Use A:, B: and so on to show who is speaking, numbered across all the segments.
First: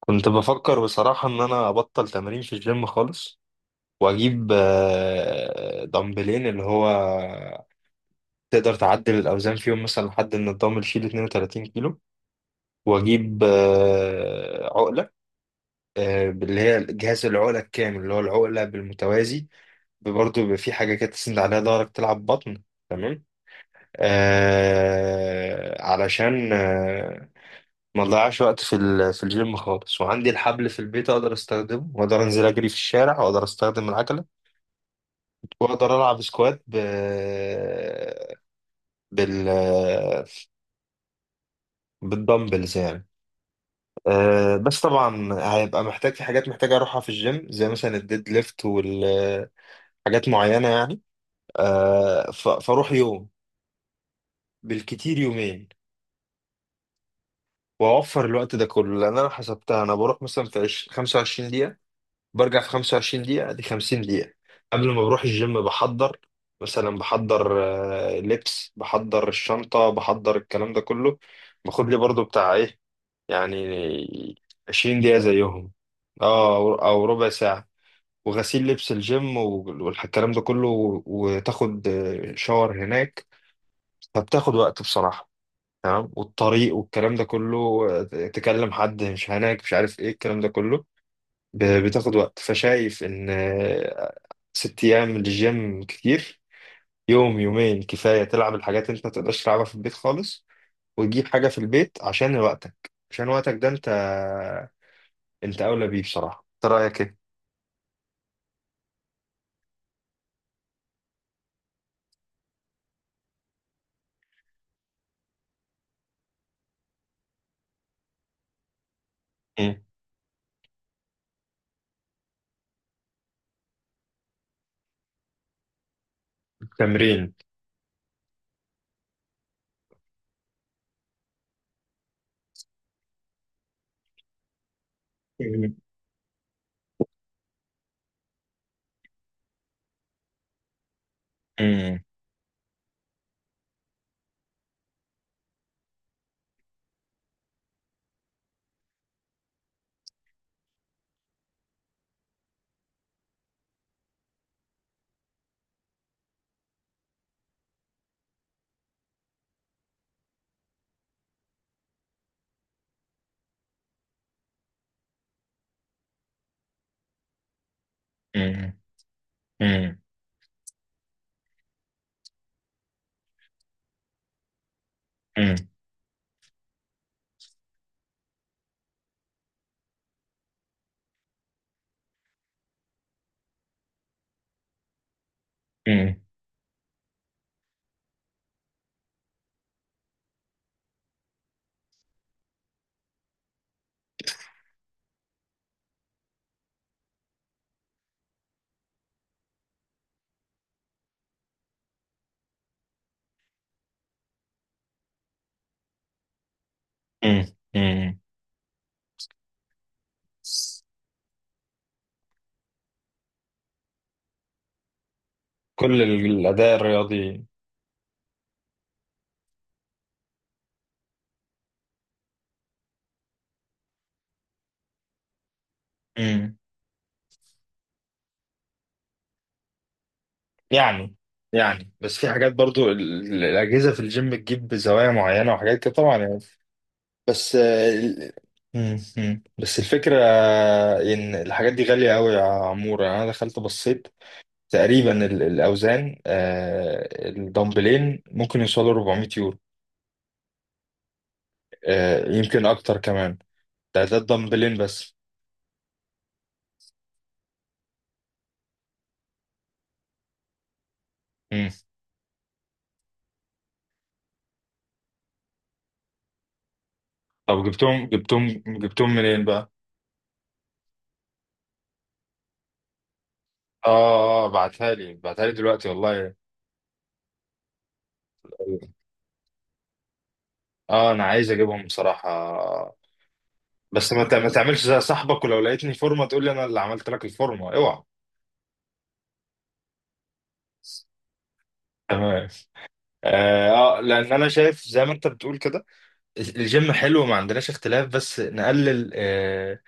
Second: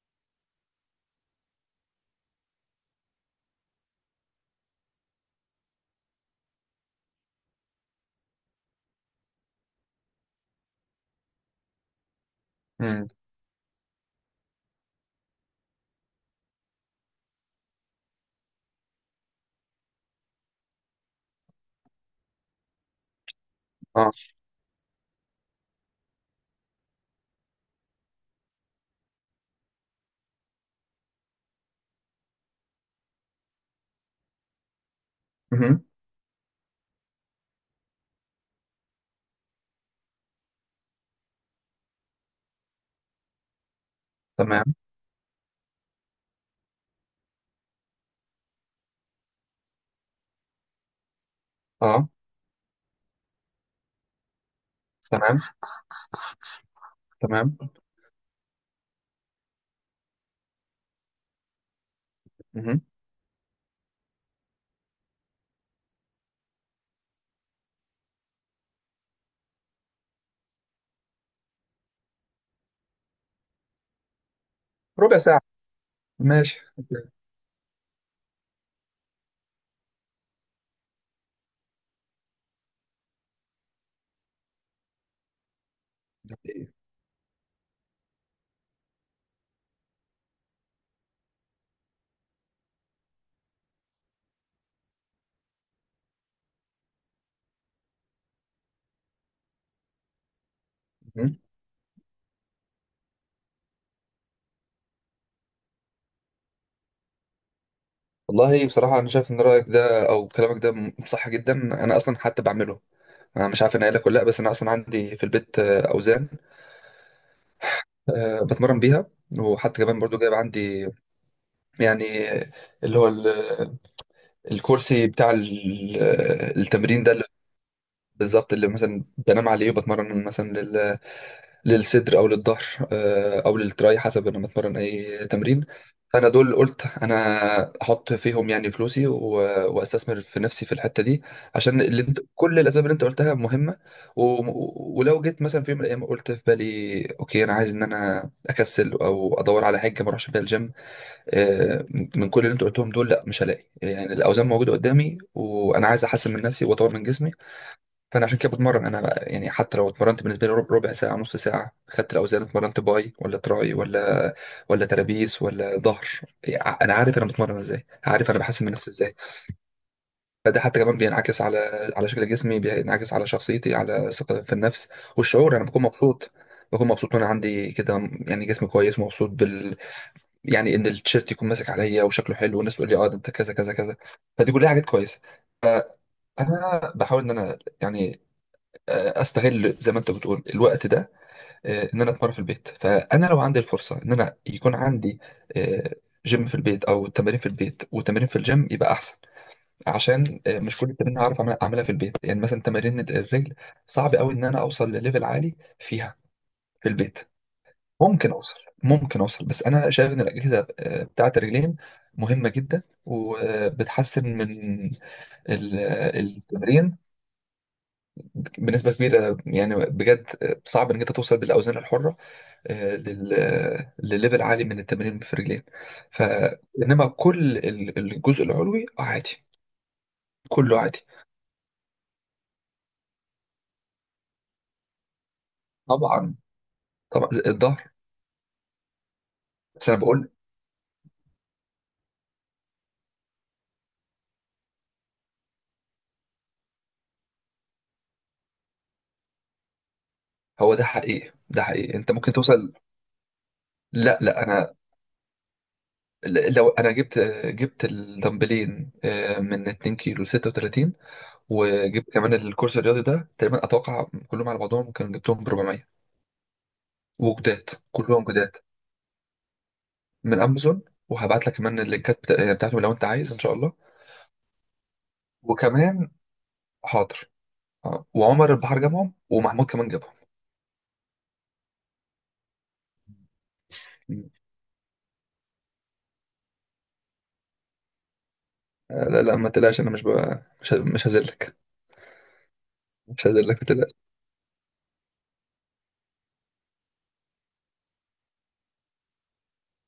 A: كنت بفكر بصراحة إن أنا أبطل تمرين في الجيم خالص، وأجيب دمبلين اللي هو تقدر تعدل الأوزان فيهم مثلا لحد إن الدمبل يشيل 32 كيلو.
B: امم.
A: وأجيب عقلة، اللي هي جهاز العقلة الكامل، اللي هو العقلة بالمتوازي. برضه بيبقى في حاجة كده تسند عليها ظهرك تلعب بطن. تمام.
B: اه.
A: علشان ما اضيعش وقت في في الجيم خالص، وعندي الحبل في البيت اقدر استخدمه، واقدر انزل اجري في الشارع، واقدر استخدم العجله،
B: مهم.
A: واقدر العب سكوات ب... بال بالدمبلز يعني. أه،
B: تمام.
A: بس طبعا هيبقى محتاج في حاجات محتاج اروحها في الجيم، زي مثلا الديد ليفت والحاجات معينه يعني.
B: اه.
A: فاروح يوم، بالكتير
B: تمام،
A: يومين.
B: تمام.
A: واوفر الوقت ده كله، لان انا حسبتها انا بروح مثلا في 25 دقيقه، برجع في
B: مهم.
A: 25 دقيقة، دي 50 دقيقة. قبل ما بروح الجيم بحضر، مثلا بحضر لبس، بحضر الشنطة، بحضر الكلام ده كله. باخد لي برضو بتاع ايه يعني 20
B: ربع
A: دقيقة
B: ساعة.
A: زيهم. اه،
B: ماشي.
A: أو ربع ساعة. وغسيل لبس الجيم والكلام ده كله، وتاخد شاور هناك. فبتاخد وقت بصراحة. تمام. والطريق والكلام ده كله، تكلم حد مش هناك، مش عارف ايه الكلام ده كله. بتاخد وقت. فشايف ان ست أيام للجيم كتير. يوم يومين كفاية، تلعب الحاجات اللي أنت ما تقدرش تلعبها في البيت خالص، وتجيب
B: مهم.
A: حاجة في البيت عشان وقتك، عشان وقتك ده أنت، أنت أولى بيه بصراحة. أنت رأيك إيه؟
B: والله بصراحة أنا شايف إن رأيك ده أو كلامك ده صح جدا. أنا أصلا حتى بعمله. أنا مش عارف أنا قايل لك ولا لأ، بس أنا أصلا عندي في البيت أوزان، بتمرن بيها.
A: مم.
B: وحتى كمان برضو جايب عندي يعني اللي هو الكرسي بتاع التمرين ده،
A: تمرين.
B: بالظبط اللي مثلا بنام عليه وبتمرن مثلا للصدر او للظهر، او للتراي، حسب انا بتمرن اي تمرين.
A: مم.
B: فانا دول قلت انا احط فيهم يعني فلوسي واستثمر في نفسي في الحته دي، عشان
A: مم.
B: كل الاسباب اللي انت قلتها مهمه. ولو جيت مثلا في يوم من الايام قلت في بالي اوكي انا عايز ان انا اكسل او ادور على حاجه ما اروحش بيها الجيم، آه، من كل اللي انت قلتهم دول لا مش هلاقي، يعني الاوزان موجوده قدامي وانا عايز احسن من نفسي واطور من جسمي. فانا عشان كده بتمرن انا بقى، يعني حتى لو اتمرنت بالنسبه لي ربع ساعه، نص ساعه، خدت الاوزان اتمرنت باي ولا تراي ولا ترابيس ولا ظهر، يعني انا عارف انا بتمرن ازاي، عارف انا بحسن من
A: مم.
B: نفسي ازاي.
A: مم.
B: فده حتى كمان بينعكس على شكل جسمي، بينعكس على شخصيتي، على ثقة في النفس
A: مم.
B: والشعور. انا بكون مبسوط، بكون مبسوط وانا عندي كده، يعني جسم كويس، مبسوط يعني ان التيشيرت يكون ماسك عليا وشكله حلو، والناس تقول لي اه ده انت كذا كذا كذا، فدي كلها حاجات كويسه.
A: مم.
B: انا بحاول ان انا يعني استغل زي ما انت بتقول الوقت ده، ان انا اتمرن في البيت. فانا لو عندي الفرصه ان انا يكون عندي آه، جيم في البيت او تمارين في البيت وتمارين في الجيم يبقى احسن. عشان مش كل التمارين هعرف اعملها في البيت، يعني مثلا تمارين الرجل صعب قوي ان انا اوصل لليفل عالي فيها في البيت.
A: مم. مم.
B: ممكن اوصل، ممكن اوصل، بس انا شايف ان الاجهزه بتاعت الرجلين مهمه جدا، وبتحسن من ال-
A: كل الأداء
B: التمرين
A: الرياضي.
B: بنسبة كبيرة يعني بجد. صعب انك انت توصل بالاوزان الحرة آه، لل آه، لليفل عالي من التمرين في الرجلين. ف
A: مم.
B: انما كل الجزء العلوي عادي، كله عادي.
A: يعني يعني بس في حاجات برضو الأجهزة في الجيم بتجيب زوايا معينة وحاجات كده طبعا
B: طبعا،
A: يعني.
B: طبعا زي
A: بس
B: الظهر.
A: آه، مم. مم. بس
B: بس انا
A: الفكرة
B: بقول
A: إن الحاجات دي غالية أوي يا عمورة. أنا دخلت بصيت تقريبا الأوزان، الدمبلين ممكن يوصلوا 400 يورو.
B: هو ده حقيقي، ده حقيقي انت ممكن
A: يمكن
B: توصل.
A: أكتر كمان. ده
B: لا لا، انا
A: الدمبلين بس.
B: لو انا جبت الدمبلين من 2 كيلو ل 36،
A: مم.
B: وجبت كمان الكورس الرياضي ده، تقريبا اتوقع كلهم على بعضهم كان جبتهم ب 400،
A: طب
B: وجداد،
A: جبتهم
B: كلهم
A: جبتهم
B: جداد،
A: جبتهم منين بقى؟
B: من امازون. وهبعت لك كمان اللينكات يعني بتاعتهم لو انت عايز ان شاء الله.
A: آه آه بعتها لي دلوقتي
B: وكمان
A: والله.
B: حاضر. اه، وعمر البحر جابهم، ومحمود كمان جابهم.
A: آه، أنا عايز أجيبهم بصراحة، بس
B: مم.
A: ما تعملش زي صاحبك، ولو لقيتني فورمة تقول لي أنا اللي عملت لك الفورمة، أوعى.
B: لا لا، ما تقلقش، انا مش هذلك.
A: تمام.
B: مش هذلك، ما
A: اه،
B: تقلقش.
A: لان انا شايف زي ما انت بتقول كده الجيم حلو، ما عندناش اختلاف، بس نقلل آه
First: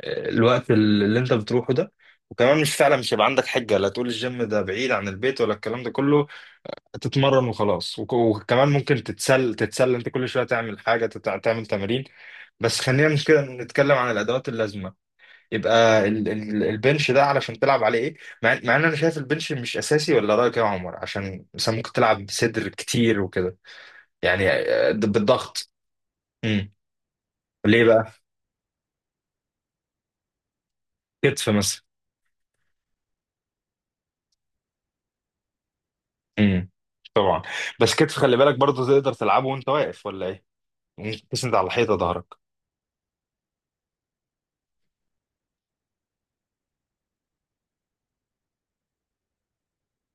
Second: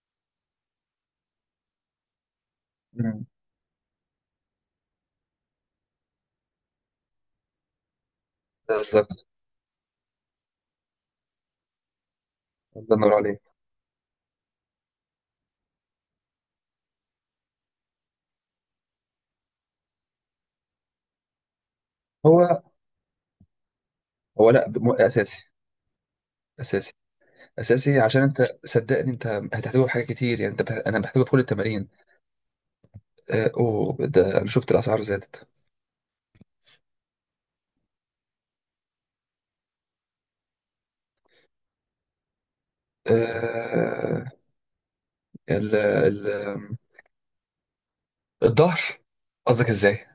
A: آه، الوقت اللي انت بتروحه ده. وكمان مش فعلا مش هيبقى
B: مم.
A: عندك حجة لا تقول الجيم ده بعيد عن البيت ولا الكلام ده كله. تتمرن وخلاص، وكمان ممكن
B: بالظبط.
A: تتسلى انت كل شوية، تعمل حاجة، تعمل تمارين. بس
B: الله
A: خلينا
B: ينور
A: مش كده
B: عليك.
A: نتكلم عن الادوات اللازمة. يبقى ال البنش ده علشان تلعب عليه ايه؟ مع ان انا شايف البنش مش اساسي، ولا رأيك يا عمر؟ عشان مثلا ممكن تلعب
B: هو
A: صدر كتير وكده يعني،
B: هو لا
A: آه،
B: اساسي.
A: بالضغط. امم.
B: اساسي،
A: ليه
B: اساسي،
A: بقى؟
B: عشان انت صدقني انت هتحتاجه في حاجات كتير، يعني انا بحتاجه في كل
A: كتف مثلا.
B: التمارين. اوه، ده انا شفت الاسعار زادت.
A: امم. طبعا. بس كتف، خلي بالك برضه تقدر تلعبه وانت واقف ولا ايه؟ ممكن تسند على الحيطه ظهرك.
B: آه، ال... ال... الظهر، قصدك ازاي؟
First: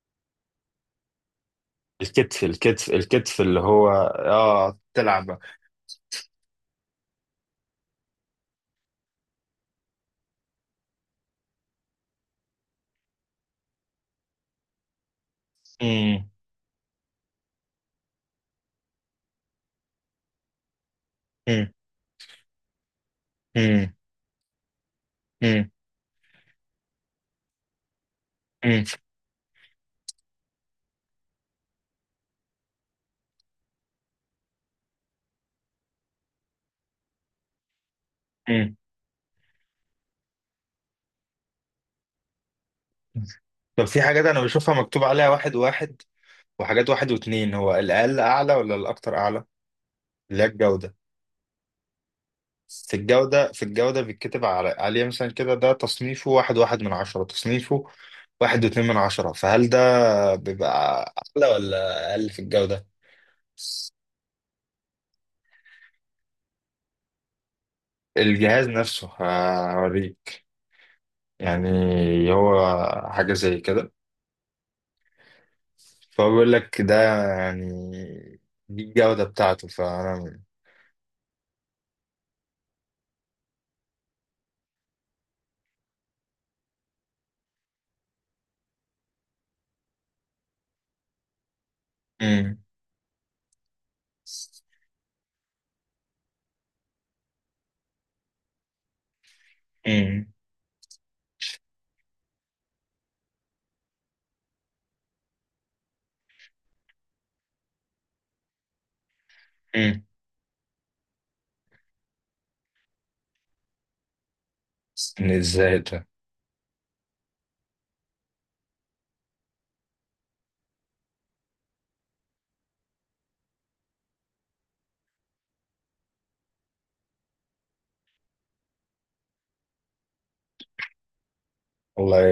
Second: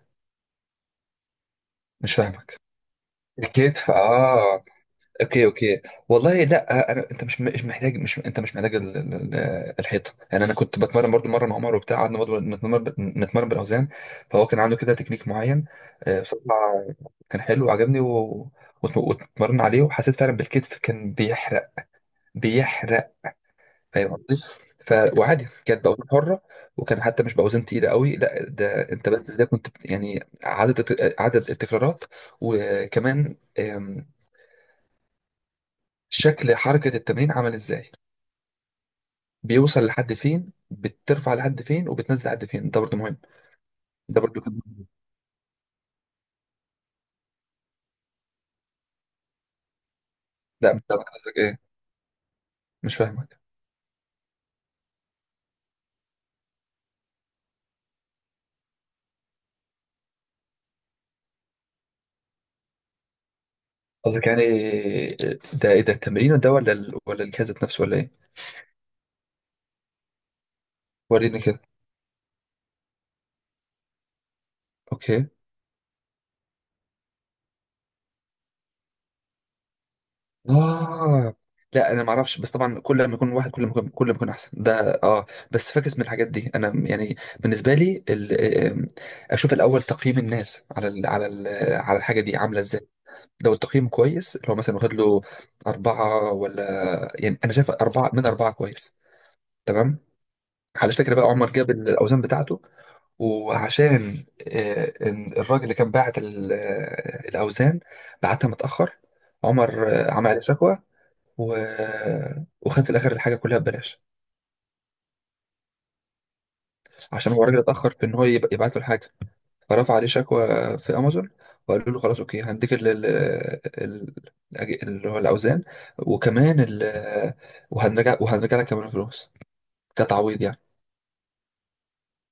B: مش
A: الكتف
B: فاهمك.
A: الكتف الكتف اللي هو
B: الكتف، اه.
A: اه تلعب.
B: اوكي، اوكي. والله لا انت مش محتاج الحيطه. يعني انا كنت بتمرن برضو مره مع عمر وبتاع، قعدنا برضو نتمرن بالاوزان. فهو كان عنده كده تكنيك معين،
A: امم.
B: بصراحه، كان حلو وعجبني واتمرن عليه، وحسيت فعلا بالكتف كان بيحرق،
A: امم.
B: بيحرق.
A: امم.
B: فاهم قصدي؟ ف... وعادي
A: امم.
B: كانت باوزان حره، وكان حتى مش باوزان تقيله قوي، لا
A: امم.
B: ده انت بس ازاي كنت يعني عدد عدد التكرارات، وكمان شكل حركة التمرين عامل ازاي،
A: امم.
B: بيوصل لحد فين، بترفع لحد فين وبتنزل لحد فين، ده برضو مهم.
A: طب في
B: ده
A: حاجات
B: برضو
A: انا
B: كان
A: بشوفها
B: مهم.
A: مكتوب عليها واحد واحد، وحاجات واحد واتنين. هو الاقل اعلى ولا الاكتر اعلى؟ اللي هي
B: لا مش
A: الجودة.
B: فاهمك قصدك ايه.
A: في
B: مش فاهمك
A: الجودة في الجودة بيتكتب على عليه مثلا كده. ده تصنيفه واحد واحد من عشرة، تصنيفه واحد واتنين من عشرة. فهل ده بيبقى أعلى ولا أقل في الجودة؟
B: قصدك، يعني ده ايه ده، التمرين ده ولا الجهاز ذات نفسه ولا ايه؟
A: الجهاز نفسه. هوريك.
B: وريني كده.
A: يعني هو حاجة زي كده.
B: اوكي.
A: فهو بيقول لك ده، يعني دي الجودة بتاعته فأنا.
B: اه. لا انا ما اعرفش، بس طبعا كل ما يكون واحد، كل ما يكون احسن ده، اه. بس فاكس من الحاجات دي، انا يعني بالنسبه لي ال... آم، اشوف الاول تقييم الناس على على الحاجه دي
A: مم.
B: عامله ازاي. لو التقييم كويس، اللي هو مثلا واخد له أربعة ولا، يعني أنا شايف 4 من 4 كويس. تمام.
A: مم.
B: على فكرة بقى، عمر جاب الأوزان بتاعته، وعشان إن الراجل اللي كان باعت الأوزان بعتها متأخر، عمر
A: مم.
B: عمل عليه شكوى، و... وخد في الآخر الحاجة كلها ببلاش.
A: إن ازاي ده.
B: عشان هو الراجل اتأخر في إن هو يبعت له الحاجة، فرفع عليه شكوى في امازون، وقالوا له خلاص اوكي هنديك ال- اللي هو الاوزان، وكمان ال وهنرجع وهنرجع لك كمان فلوس كتعويض يعني.
A: والله،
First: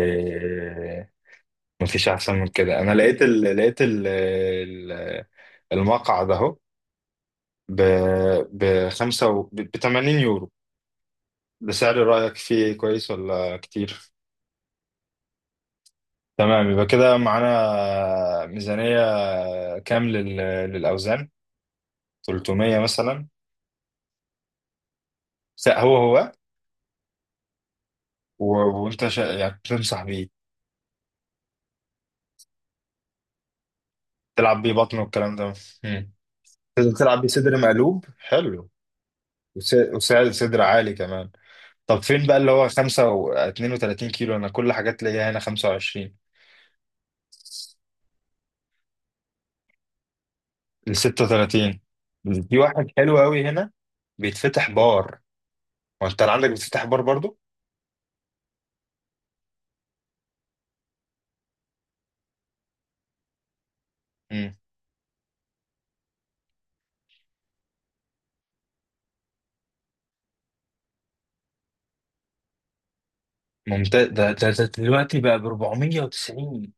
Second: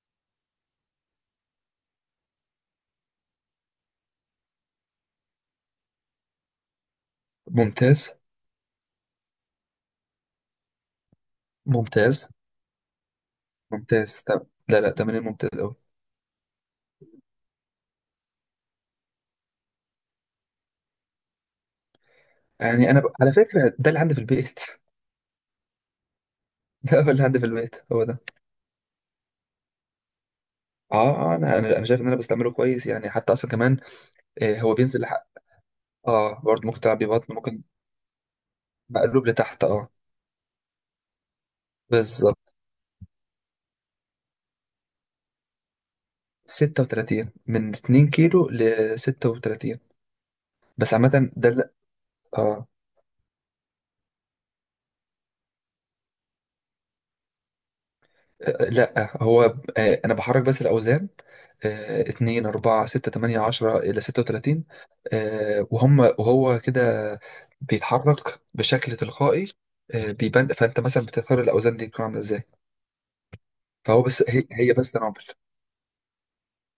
A: مفيش أحسن من كده. أنا لقيت المقعد أهو، ب
B: ممتاز،
A: ب 5، ب 80 يورو. ده سعر
B: ممتاز،
A: رأيك فيه كويس ولا كتير؟
B: ممتاز. طب لا لا، تمرين ممتاز قوي.
A: تمام، يبقى كده معانا ميزانية كام للأوزان؟ 300
B: يعني انا
A: مثلا.
B: على فكره ده اللي عندي في البيت
A: هو.
B: ده هو اللي عندي في البيت، هو ده.
A: وأنت يعني تنصح بيه؟
B: اه، اه، انا انا أنا شايف ان انا بستعمله كويس يعني حتى اصلا كمان.
A: تلعب بيه
B: هو
A: بطن
B: بينزل لحق.
A: والكلام ده. مم.
B: اه، برضه ممكن
A: لازم
B: تلعب بيه
A: تلعب بيه
B: بطن،
A: صدر
B: ممكن.
A: مقلوب حلو،
B: مقلوب لتحت، اه.
A: وسعر صدر عالي كمان. طب فين بقى اللي
B: بالظبط.
A: هو 5 و 32 كيلو؟ أنا كل حاجات ليا هنا 25
B: 36، من 2 كيلو لستة وتلاتين، بس
A: ل
B: عامة ده لا.
A: 36. في
B: اه.
A: واحد حلو قوي هنا بيتفتح بار. وأنت اللي عندك بيتفتح بار برضو؟
B: لا هو. انا بحرك بس الاوزان، 2، 4، 6، 8، 10 الى 36. آه وهم وهو كده بيتحرك بشكل تلقائي. بيبان، فانت مثلا بتختار الاوزان دي تكون عاملة ازاي. فهو
A: ممتاز.
B: بس
A: ده, ده, ده
B: هي بس
A: دلوقتي
B: تنابل.
A: بقى ب 490.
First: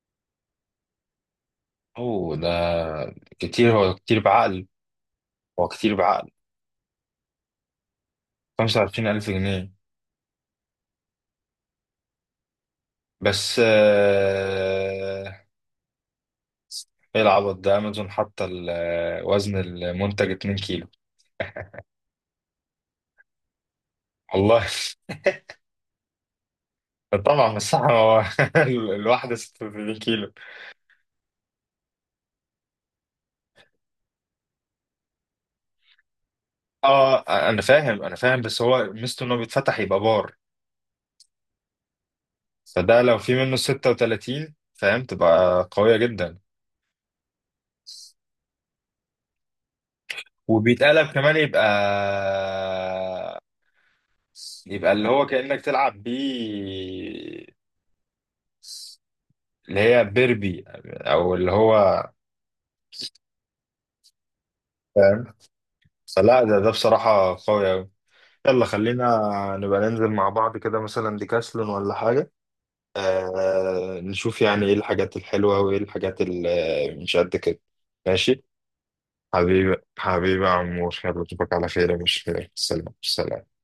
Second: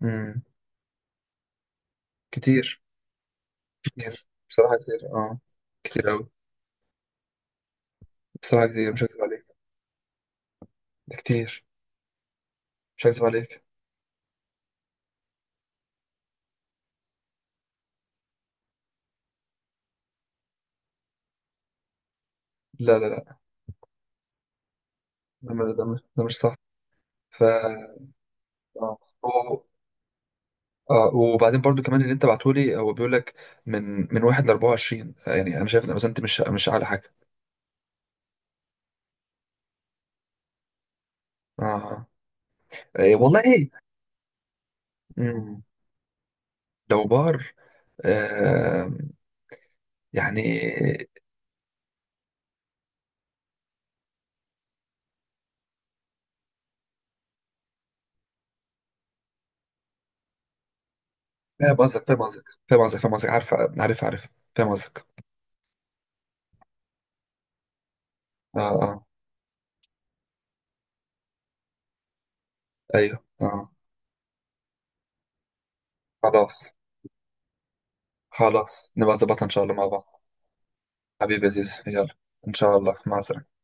B: مم.
A: اوه. ده
B: كتير.
A: كتير. هو كتير
B: كتير،
A: بعقل.
B: بصراحة كتير، اه.
A: هو كتير
B: كتير
A: بعقل.
B: اوي، بصراحة كتير، مش
A: 25000
B: هكذب عليك.
A: جنيه
B: ده كتير، مش هكذب
A: بس
B: عليك.
A: آه، ايه العبط ده؟ امازون حاطه وزن المنتج 2 كيلو.
B: لا لا لا،
A: والله.
B: ده مش صح. ف
A: طبعا الساعة هو
B: آه.
A: الواحدة
B: هو-
A: 86 كيلو.
B: آه، وبعدين برضو كمان اللي انت بعتهولي هو بيقول لك من من 1 ل 24، يعني انا شايف ان الأوزان دي مش اعلى حاجه.
A: اه، انا فاهم، انا فاهم، بس هو ميزته انه بيتفتح يبقى بار،
B: اه.
A: فده
B: إيه،
A: لو في
B: والله
A: منه
B: ايه.
A: 36 فاهم
B: مم.
A: تبقى قوية جدا.
B: لو بار، آه يعني.
A: وبيتقلب كمان يبقى، اللي هو كأنك تلعب بيه اللي هي بيربي او اللي هو.
B: فاهم قصدك، فاهم قصدك، فاهم قصدك، فاهم قصدك، عارف، عارف، عارف، فاهم قصدك.
A: فاهم؟ فلا، ده بصراحة قوي أوي.
B: اه،
A: يلا
B: اه.
A: خلينا نبقى ننزل مع بعض كده، مثلا ديكاسلون ولا حاجة.
B: ايوه، اه.
A: نشوف يعني ايه الحاجات الحلوة وايه الحاجات
B: خلاص.
A: اللي مش قد كده. ماشي.
B: خلاص، نبقى نظبطها ان شاء الله
A: حبيبي
B: مع بعض.
A: حبيبي يا عمور، يلا
B: حبيبي يا
A: اشوفك على
B: زيزو،
A: خير يا
B: يلا،
A: مش.
B: ان شاء
A: سلام
B: الله، مع السلامه.
A: سلام.